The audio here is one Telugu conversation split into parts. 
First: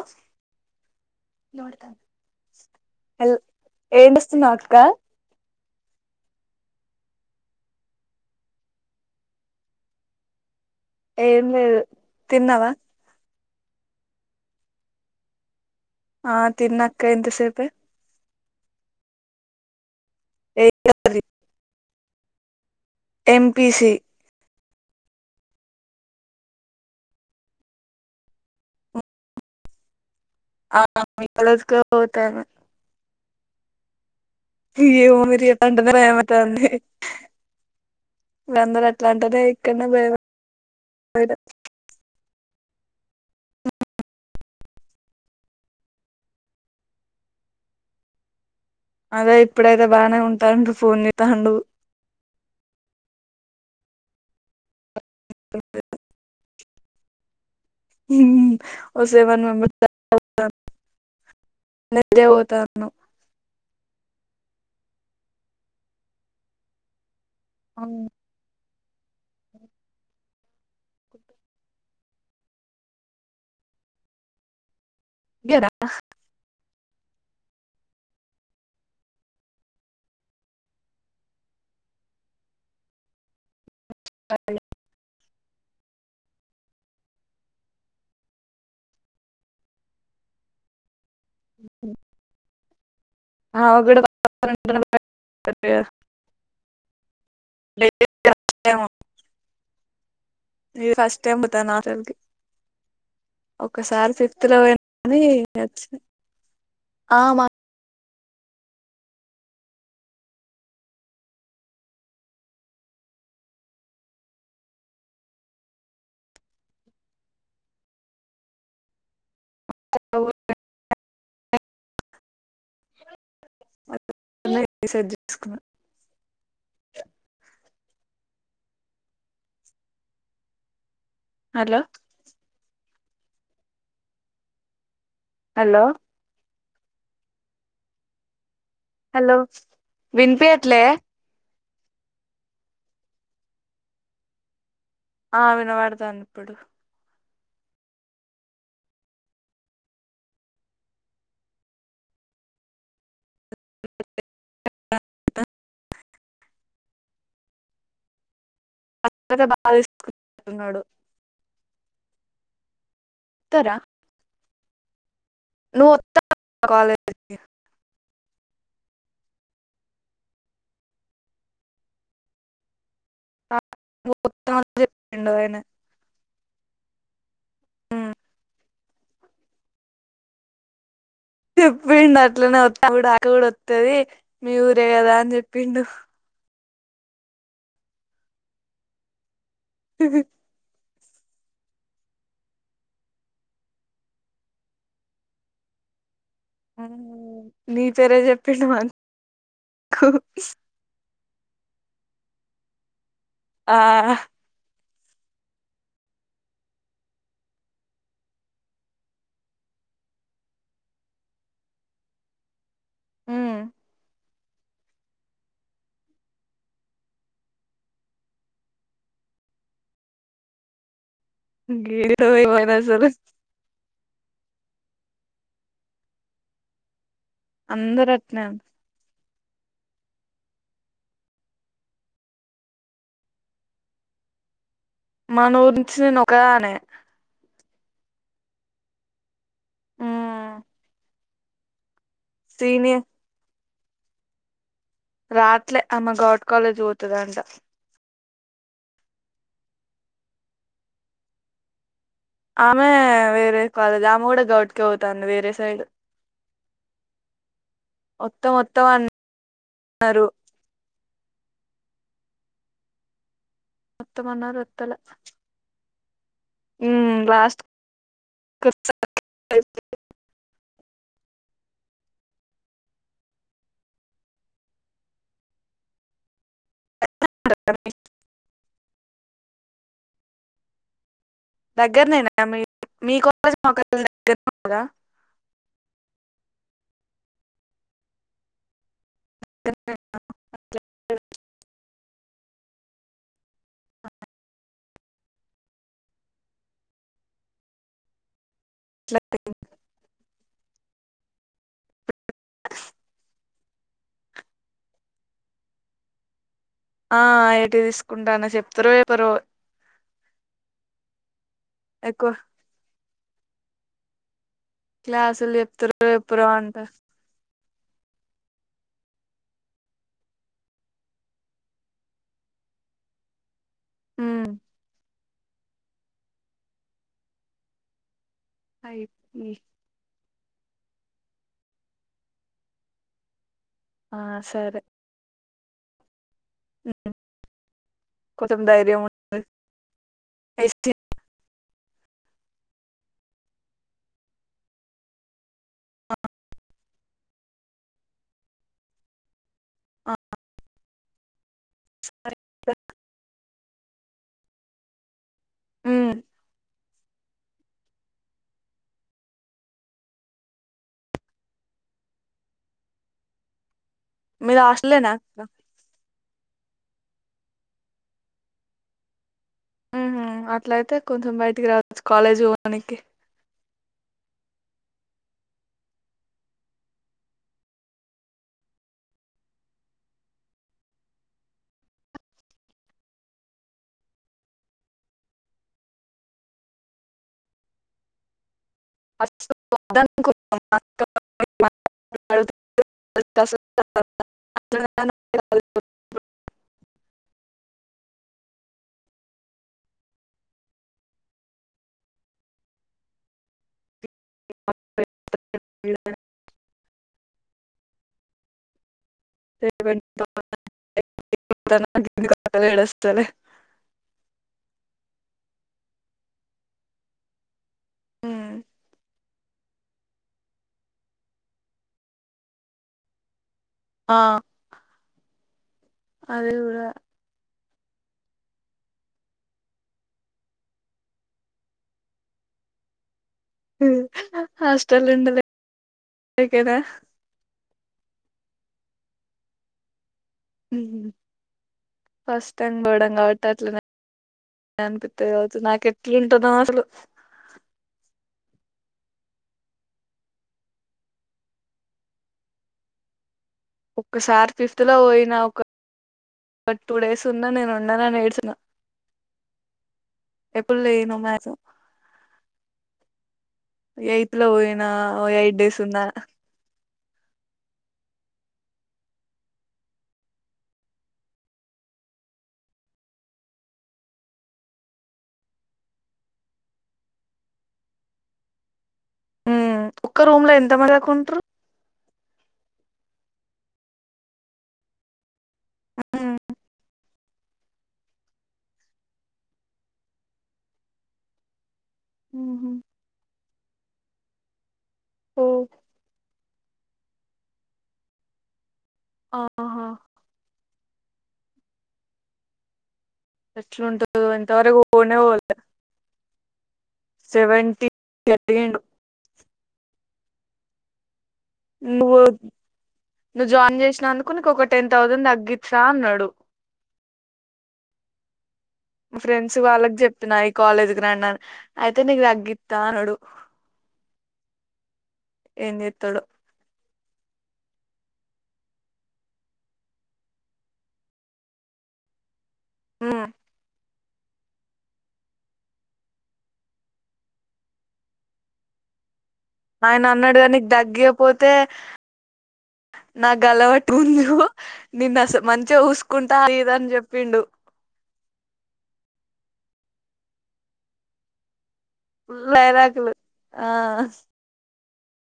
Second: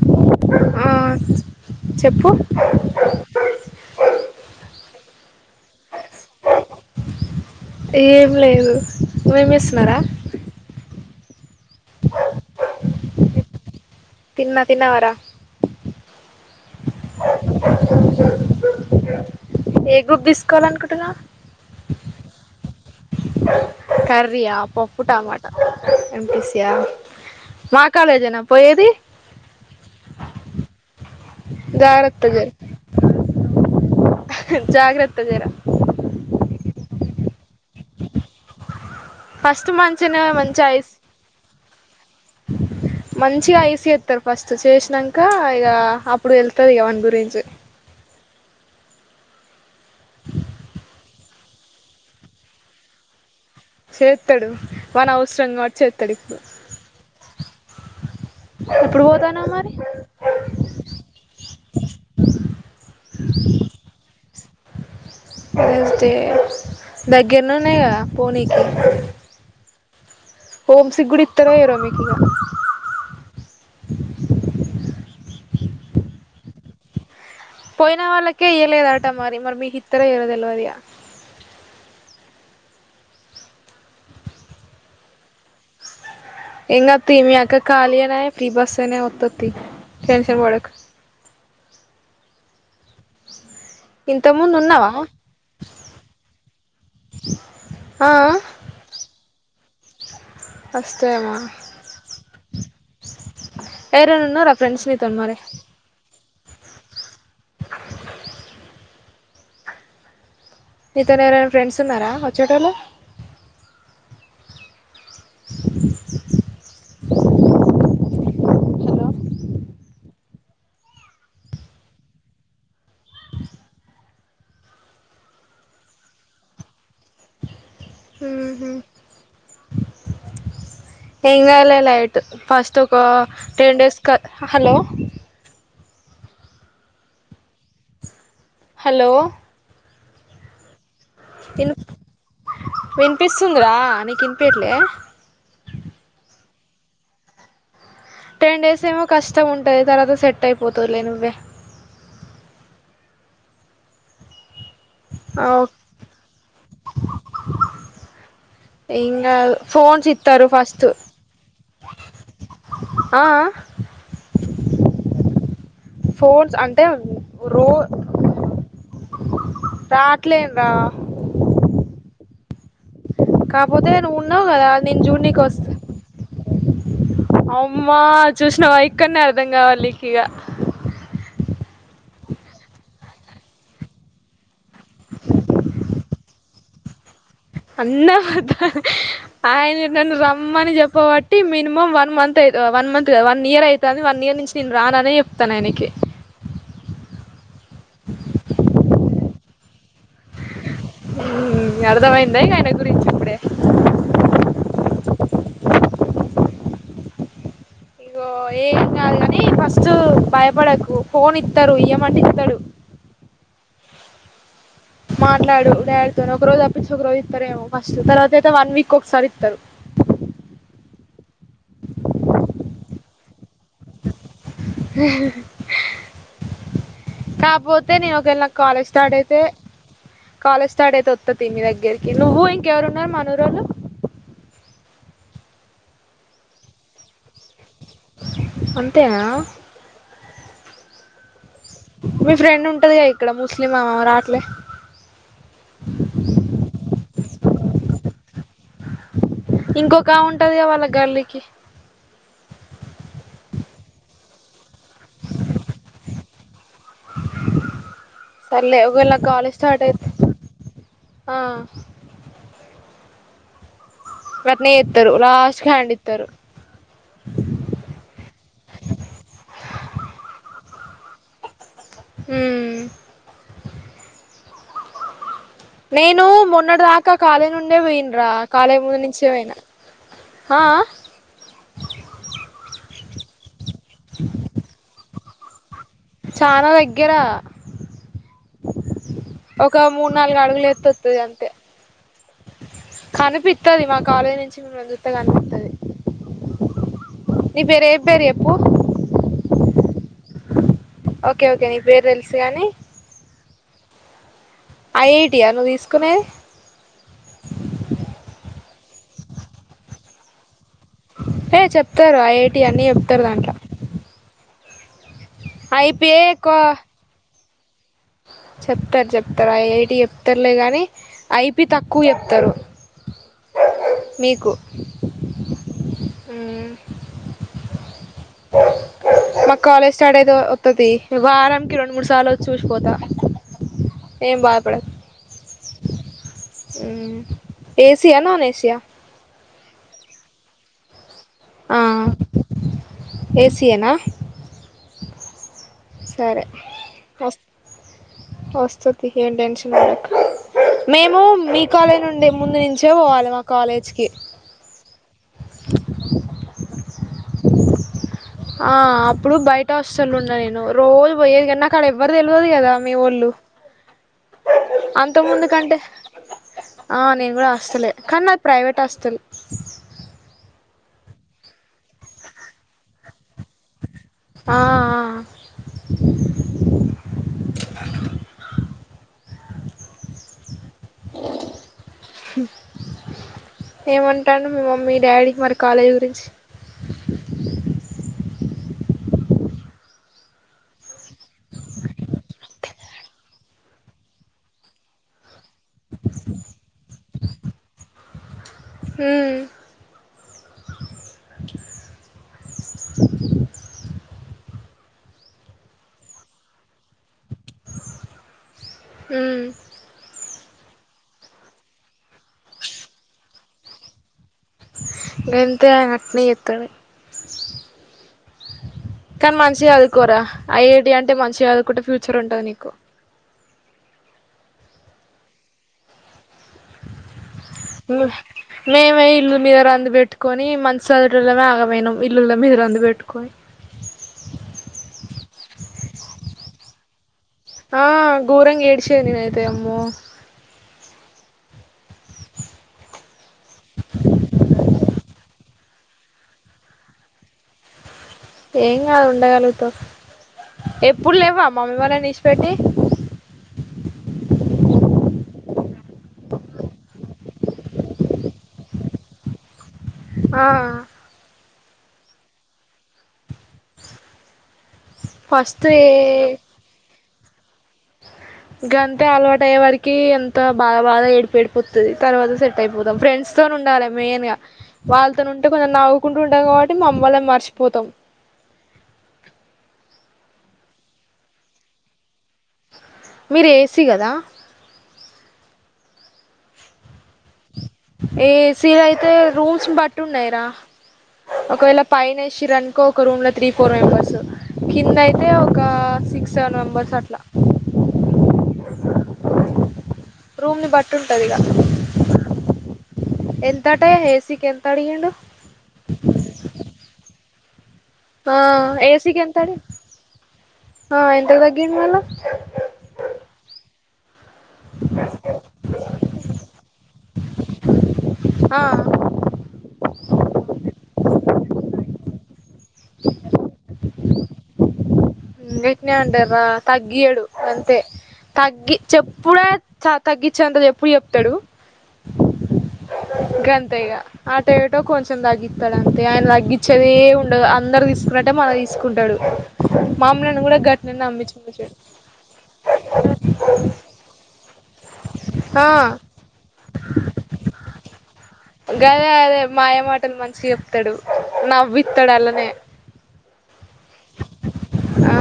ఆ ఆ సం చెప్పు హల్ ఏండస్తు నాక్క ఏమి లేదు మేమిేస్తున్నారా ఏం లెదు తన్నావా తిన్న తిన్న వార ఆ తిన్నక్క ఎంత సేపే ఏ గ్రూప్ తీసుకోవాలనుకుంటున్న వ్ ఎంపి సి కర్రీయా పప్పు టామాట ఎంపిసయా మా కాలేజనా పోయేది ఆ మి కలె జ్కె జాగ్రత్త పొతను జర ఎ జాగ్రత్త జర ఊరి దాంటో ఏమంటారండి లందరు ఇట్లు అంటనే ఫస్ట్ యిక్కెన్న పోయిన మంచినే మంచి ఐస్ మంచిగా ఐస్ చేస్తారు ఫస్ట్ చేసినాంక ఇక అప్పుడు వెళ్తారు ఇక వాని గురించి అదే ఇప్పుడైతే బానే ఉంటా ఫోన్ చేస్తాండు చేస్తడు వాన అవసరం కాబట్టి చేస్తడు ఇప్పుడు హు హుమ్ ఎప్పుడు వసె వన్ పోతాన్నావ్ మరి నదే పోతాను లేక్పో తె దగ్గరను ఉన్నాయి కదా పోనీకి హోమ్ సిక్ గుడ ఇతరో ఈయరో మికీగ ఇయరా పోయిన వాళ్ళకే ఇయలేదట మరి మరి మీ ఇత్తరో ఈయరో తెలవదిగా [unintelligible] ఏంగ తీ మీ అక్క ఖాళీయేనా ఫ్రీ బస్సేనే వత్తది తీయ్ టెన్షన్ పడకు ఉ ఊ ఆమకూడా ఇంతకు ముందు ఉన్నవా [unintelligible] లే ఆ ఆ [unintelligible] ఇగ ఫస్ట్ వస్తయేమో టైం పోతనాటల్కి ఒకసారి ఎవరైనా ఫిఫ్త్ ఉన్నరా ల పోయిన ఫ్రెండ్స్ నీతోని కని మరి ఇగ అచ్చిన ఆమ మీతోని ఏవరనా ఫ్రెండ్స్ ఉన్నరా వచ్చెటోలు [inaudible] [unintelligible] [unintelligible] మెసేజ్ చేసుకున్నా ఊహు ఏం గాదు లే హలో లైట్ ఫస్ట్ ఒక టెన్ డేస్క హలో హలో హలో వినిపియ్యట్లే తిను వినిపిస్తుందిరా నీకు ఇనిపియట్లే ఆ వినబడతుంది ఇప్పుడు టెన్ డేస్ ఏమో కష్టం ఉంటది తర్వాత సెట్ అయిపోతదిలే నువ్వే ఆ ఓ ఏం గాదు ఫోన్స్ ఇత్తరు బాధిస్తున్నాడు ఫస్ట్ ఆఆ వస్తారా నువ్వు వస్తావా ఫోన్స్ అంటే కాలేజ్కి రో రాట్లేం రా కాపోతే నువ్వున్నావు కదా నేను చెప్పిండు జూన్కి ఆయన వస్తే అమ్మా చూసినవ ఇక్కనే అర్ధం కావాలి నీకు ఇగ చెప్పిండు అట్లనే వత్ అక్క కూడా వత్తది మీ ఊరే కదా అని చెప్పిండు అన్నవద్దలే ఆయన నన్ను రమ్మని చెప్ పోబట్టి మినిమం వన్ మంత్ అ వన్ మంత్ వన్ ఇయర్ అవుతంది వన్ ఇయర్ నుంచి నేను రాననే చెప్తన ఆయనకి నీ పేరే చెప్పిండు మకు ఊ అర్థమైంద ఆయన గురించి ఇప్పుడే ఆ ఇగో ఏం గాదు గని ఫస్ట్ భయపడకు ఫోన్ ఇత్తారు ఇయమంటే ఇస్తరు ఊ మాట్లాడు డాడ్తో ఒక రోజు అప్పించి ఒక రోజు ఇస్తారేమో ఫస్ట్ తర్వాత అయితే వన్ వీక్ ఒకసారి ఇస్తరు గిడి ఓ ఏమైనా అసలు కాపోతే అందరు నేను ఓకేలా అట్నే నాకు కాలేజ్ స్టార్ట్ అయి తే కాలేజ్ స్టార్ట్ అయితే వస్త తియ్ మీ దగ్గరికి నువ్వు ఇంకెవరు ఉన్నారు మనూరోలు మన ఊర్నించి నేను ఒక దానే అంతేనా మ్మ్ మీ ఫ్రెండ్ సీని ఉంటదిగా ఇక్కడ ముస్లిం ఆమె ఆమె రావట్లే రాట్లే అమ గౌట్ కాలేజ్ పోతాదంట ఇంకొకామ ఉంటదిగా వాళ్ళ గల్లికి ఆమె వేరే కాలజ్ ఆమె కూడా గౌట్కే ఓతాంది వేరే సైడ్ వత్తం సర్ లే వత్తం ఒకవేళ కాలేజ్ స్టార్ట్ అయితే అన్నారు ఆ వత్తం అన్నారు వ్రాట్నే ఏతారు లాస్ట్కీ హ్యాండ్ ఇంతరు. ఉమ్ లాస్ట్ [inaudible] ఉహ్మ్ నేను మొన్నడి దాకా కాలే నుండే పోయిన్రా కాలేజ్ ముందు నుంచే పోయినా. హా ఆ దగ్గర నేనా మీ మీ కాలేజ్ మా కాలేజ్ దగ్గరే గా చానా దగ్గరా ఒక మూడు నాలుగు అడుగులు ఏతే వాతది అంతే కనిపిత్తాది. మా కాలేజీ నుంచి మిమ్మల్ని చూత్తే కనిపిత్తాది. నీ పేరు ఏం పేరు ఎప్ స్లాటిగ్ ఓకే ఓకే నీ పేరు తెలుసు గాని ఐఇటియా నువ్వు తీసుకునేద్ ఆ ఏటి తీసుకుంటానో చెప్తారో ఎపరో ఏ చెప్తరు ఐఐటి అన్ని చెప్తారు దాంట్లా క్లాసులు ఎప్తారో ఎప్పుడో అంట చెప్తార్ జేప్తారు ఐఐటి ఏప్తారులే గాని ఐపీ తక్కువ ఏప్తారు. మ్మ్ నీకు హుహ్ ఐపి దో వత్తది వారానికి రెండు మూడు సార్లు వచ్చి చూసపోతా ఆ సరే మ్మ్. ఉ ఏసియా నన్ ఏసియా ఎస్టీ ఆ ఆ ఏసీయేనా సరే వస్ వస్తాతియ్ ఎండెన్ష్ మీక్ మేము మీ కాలేజ్ నుండి ముందు నుంచే పోవాలి మా కాలేజ్కీ మ్మ్ ఆ అప్పుడు బయట అస్సలు ఉండా, నేను రోజు బోయేది గాని, నాక్ అడా ఎవ్వరు తెలువదు గదా మీవోళ్ళు. మీది హాస్టలేనా అంత అక్క ముందు కంటే ఆ నేను కూడా హాస్టలే, కానీ నాది ప్రైవేట్ హాస్టల్. హుహ్ అట్లైతే కొంచెం బయటికి రావచ్చు. కాలేజి వోనికి. ఆఆ ఆ హు్ ఏమంటాడు మీ మమ్మీ డాడీ మరి కాలేజీ గురించి [unintelligible] [unintelligible] హుహ్ [inaudible] [unintelligible] ఉమ్ హేవెన్ తో [unintelligible] ఏడస్తాలే గంతే ఆయనా అట్నే ఎప్తాడు హుహ్ కానీ మంచి అదువుకోరా ఐఐటి అంటే మంచిగా చదువుకుంటే ఫ్యూచర్ ఉంటది నీకు ఆహ్ అది ఉడా ముమ్ మీవే ఇల్లు మీద రంది బెట్టుకొని మంచి సదివేటోలమే ఆగమైనం ఇల్లుల మీద ఇరాందు బెట్టుకోయ్ టికెదా ఆ గోరంగా ఏడ్సేది నేనైతే అమ్మో ఉమ్ ఫస్ట్ టైం బడంగ కాబట్టి అట్లనే అనిపిత్తే కావచ్చు నాకు ఎట్లుంటదో అసలు ఏం కాదు ఉండగలుగుతావ్. ఎప్పుడ్లేవా మమ్మీ వాల్లని ఇడ్షిపెట్టి ఒక్కసారి ఫిఫ్త్ లో పోయినా ఒక ఒక టూ డేస్ ఉన్నా నేను ఉండను అని ఏడ్చిన ఆ ఎప్పుడ్లేను మ్యాక్స్ ఎయిత్ లో పోయి న ఓ ఏయిట్ ఫస్ట్ డేస్ ఏ ఉన్నా. గంతే అలవాటు అయ్యే వరికి ఎంత బాగా బాగా ఏడుపుఏడుపొత్తది తర్వాత సెట్ అయిపోతాం ఫ్రెండ్స్ తోనే ఉండాలి మెయిన్ గా వాళ్తోని ఉంటే కొంచెం నవ్వుకుంటూ ఉంటాం కాబట్టి మమ్మి వాళ్ళని మర్చిపోతాం. ఉమ్ ఒక్క రూమ్ లో ఎంత మంది దాకుంట్రు. మీరు ఏసీ కదా? ఆ ఏసీ అయితే రూమ్స్ బట్టి ఉన్నాయ్ రా ఒకవేళ పైన వేషిర్రు అనుకో ఒక రూమ్ లో త్రీ ఫోర్ మెంబర్స్ కింద అయితే ఓ ఒక సిక్స్ సెవెన్ మెంబర్స్ అట్లా ఆహా రూమ్ ని బట్టి ఉంటదిగా. ఎంతటా ఎట్లుంటదో ఏసికి ఎంత ఇంతవరకు అడిగిండు. పోనే పోలే సెవెంటీ ఆ అడిగిండు ఏసి కి ఎంతడి ఆ ఎం నువ్వు నువ్వు జాయిన్ జేసినాను కొని ఒక టెన్ థౌసండ్ తగ్గిస్తా అన్నాడు. ఆ ఫ్రెండ్స్ వాళ్ళకి జెప్తున్నా ఈ కాలేజ్ కి రాండి అని అయితే నీకు తగ్గిత్తా అన్నాడు. ఏం వెట్నే చేత్తడో అంటార్ర తగ్గీయడు అంతే. తగ్గి చెప్పుడే త తగ్గించ్చేంత చెప్పు చెప్తాడు. గంతే ఇగా అటొ యటో కొంచెం తగ్గిత్తాడు అంతే ఆయన తగ్గిచ్చేదే ఏమి ఉండదు అందరు తీసుకున్నట్టే మనకు తీసుకుంటాడు. ఆయన అన్నాడు మమ్ములను గాని కూడా నీకు గట్నే నమ్మిచ్చి తగ్గియపోతే చేశాడు. నా గలవట్ ఉందు నిన్ను అస మంచిగా ఆ చుసుకుంటా అది ఇది అని చెప్పిండు. గదే అదే మాయ మాటలు మంచిగా చెప్తాడు నవ్వి లైలాకులు ఆ ఆ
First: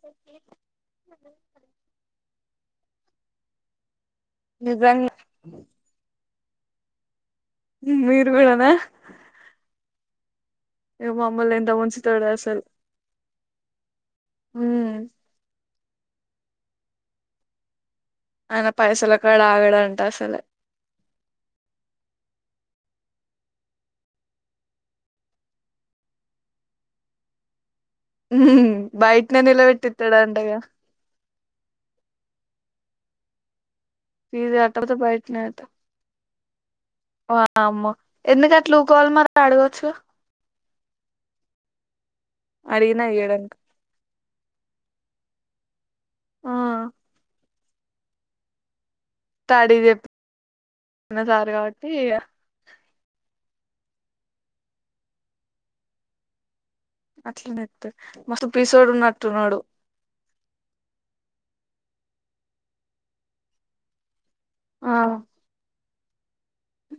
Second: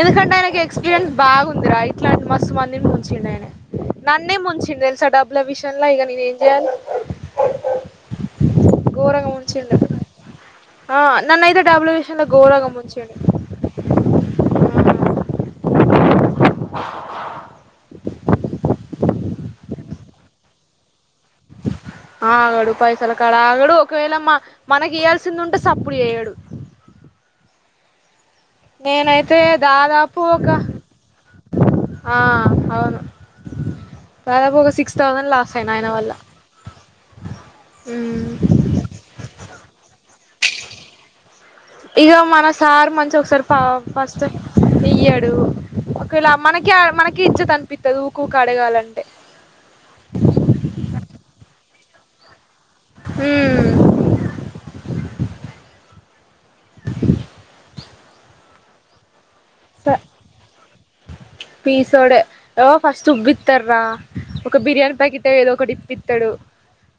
ఎందుకంటే ఆయనకి ఎక్స్పీరియన్స్ బాగుంది రా ఇట్లాంటి మస్తు మందిని ముంచ్చిడాయనే నన్నే ముంచిండ్ తెల్సా నిజంగా డబ్ల విషయమ్లా ఇగ నిన్ను జల్ మీరు గుడానా? ముంచిండు ఆ నన్నయితే ఎంత డబ్ల విషయంలా ముంచుతాడో అసలు గోరంగా ముంచిండు. ఉమ్ ఆయన పైసలకాడ ఆగడంట అసలే [inaudible] ఆగడు పైసలు కాడ ఆగడు ఒకవేళ మా మనకు ఇయాల్సింది ఉంటే సప్పుడు చెయ్యడు. [inaudible] ఉమ్ నేనైతే బయటనే దాదాపు ఒక నిలబెట్టిత్తాడంటగా ఆ అవును ఫీజు దాదాపు ఒక కట్టపోతే సిక్స్ థౌసండ్ బయటనే లాస్ అట అయిన ఆయన వల్ల వామ్మో మ్మ్ ఎందుకు అట్లుఊకోవాలి మరి అడగవచ్చు. ఇగ మన సార్ అడిగినా మంచి ఒకసారి ఫ ఇయ్యడనుకో ఫస్ట్ ఇయ్యాడు ఒకవేళ ఆ మనకి మనకి ఇజ్జద్ అనిపిత్తది ఊకూక అడగాలం తాడి చెప్పి ఉన్నసారు కాబట్టి హ్మ్మ్ అట్లానే చేతడు మస్తు పీసోడు ఉన్నట్టు ఉన్నడు పీసోడే ఫస్ట్ ఉబ్బితడ్రా ఒక ఆ బిర్యానీ ప్యాకెటో ఏదో ఒకటి ఇప్పిత్తడు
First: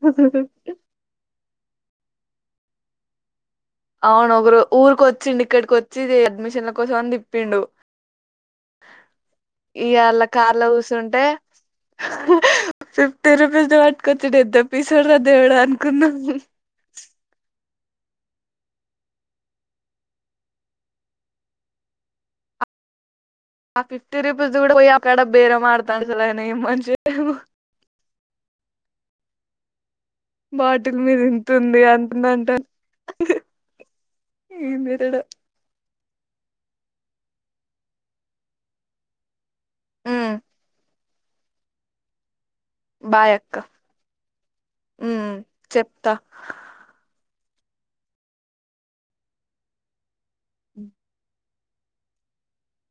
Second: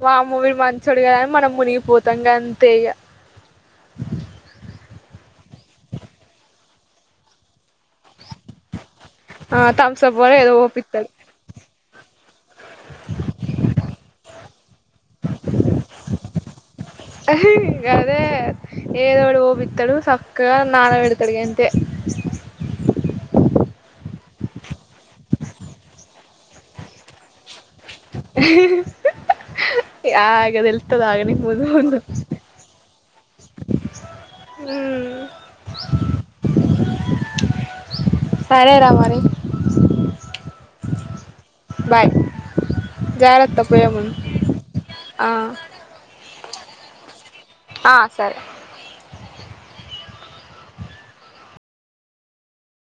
వామో వీడు మంచోడు కాదు అని మనం మునిగిపోతాం గంతే ఇగ అవును ఒకరు ఊరికొచ్చిండు ఇక్కడికి ఒచ్చి అడ్మిషన్ల కోసం అని తిప్పిండు ఆ ఇగ ఆళ్ళ తంస్సపో ఏదో కార్ లో పోపిత్తడు కూసుంటే ఫిఫ్టీ రూపీస్ పట్టుకొచ్చుండే ఎంత పీసోడురా దేవుడా అనుకున్నం అ ఇగ అదే ఏదోటి పోపిత్తడు చక్కగా నానబెడతడు ఇగ అంతే ఆ ఫిఫ్టీ రూపీస్ది కూడా పోయి అక్కడ బేరం ఆడతాండు అసలు అయన ఏం మనిషో ఏమో ఆగే బాటిల్ మీద తెల్తుదాగే నీకు ముందు ఇంతుంది ముందు అంతుంది అంటాండు ఏం చేస్తాడో హ్మ్ సరేరా మరి హ్మ్ భాయ్ బాయ్ అక్క జాగ్రత్త పోయేముందు ఆ ఉమ్ చెప్తా ఆ సరే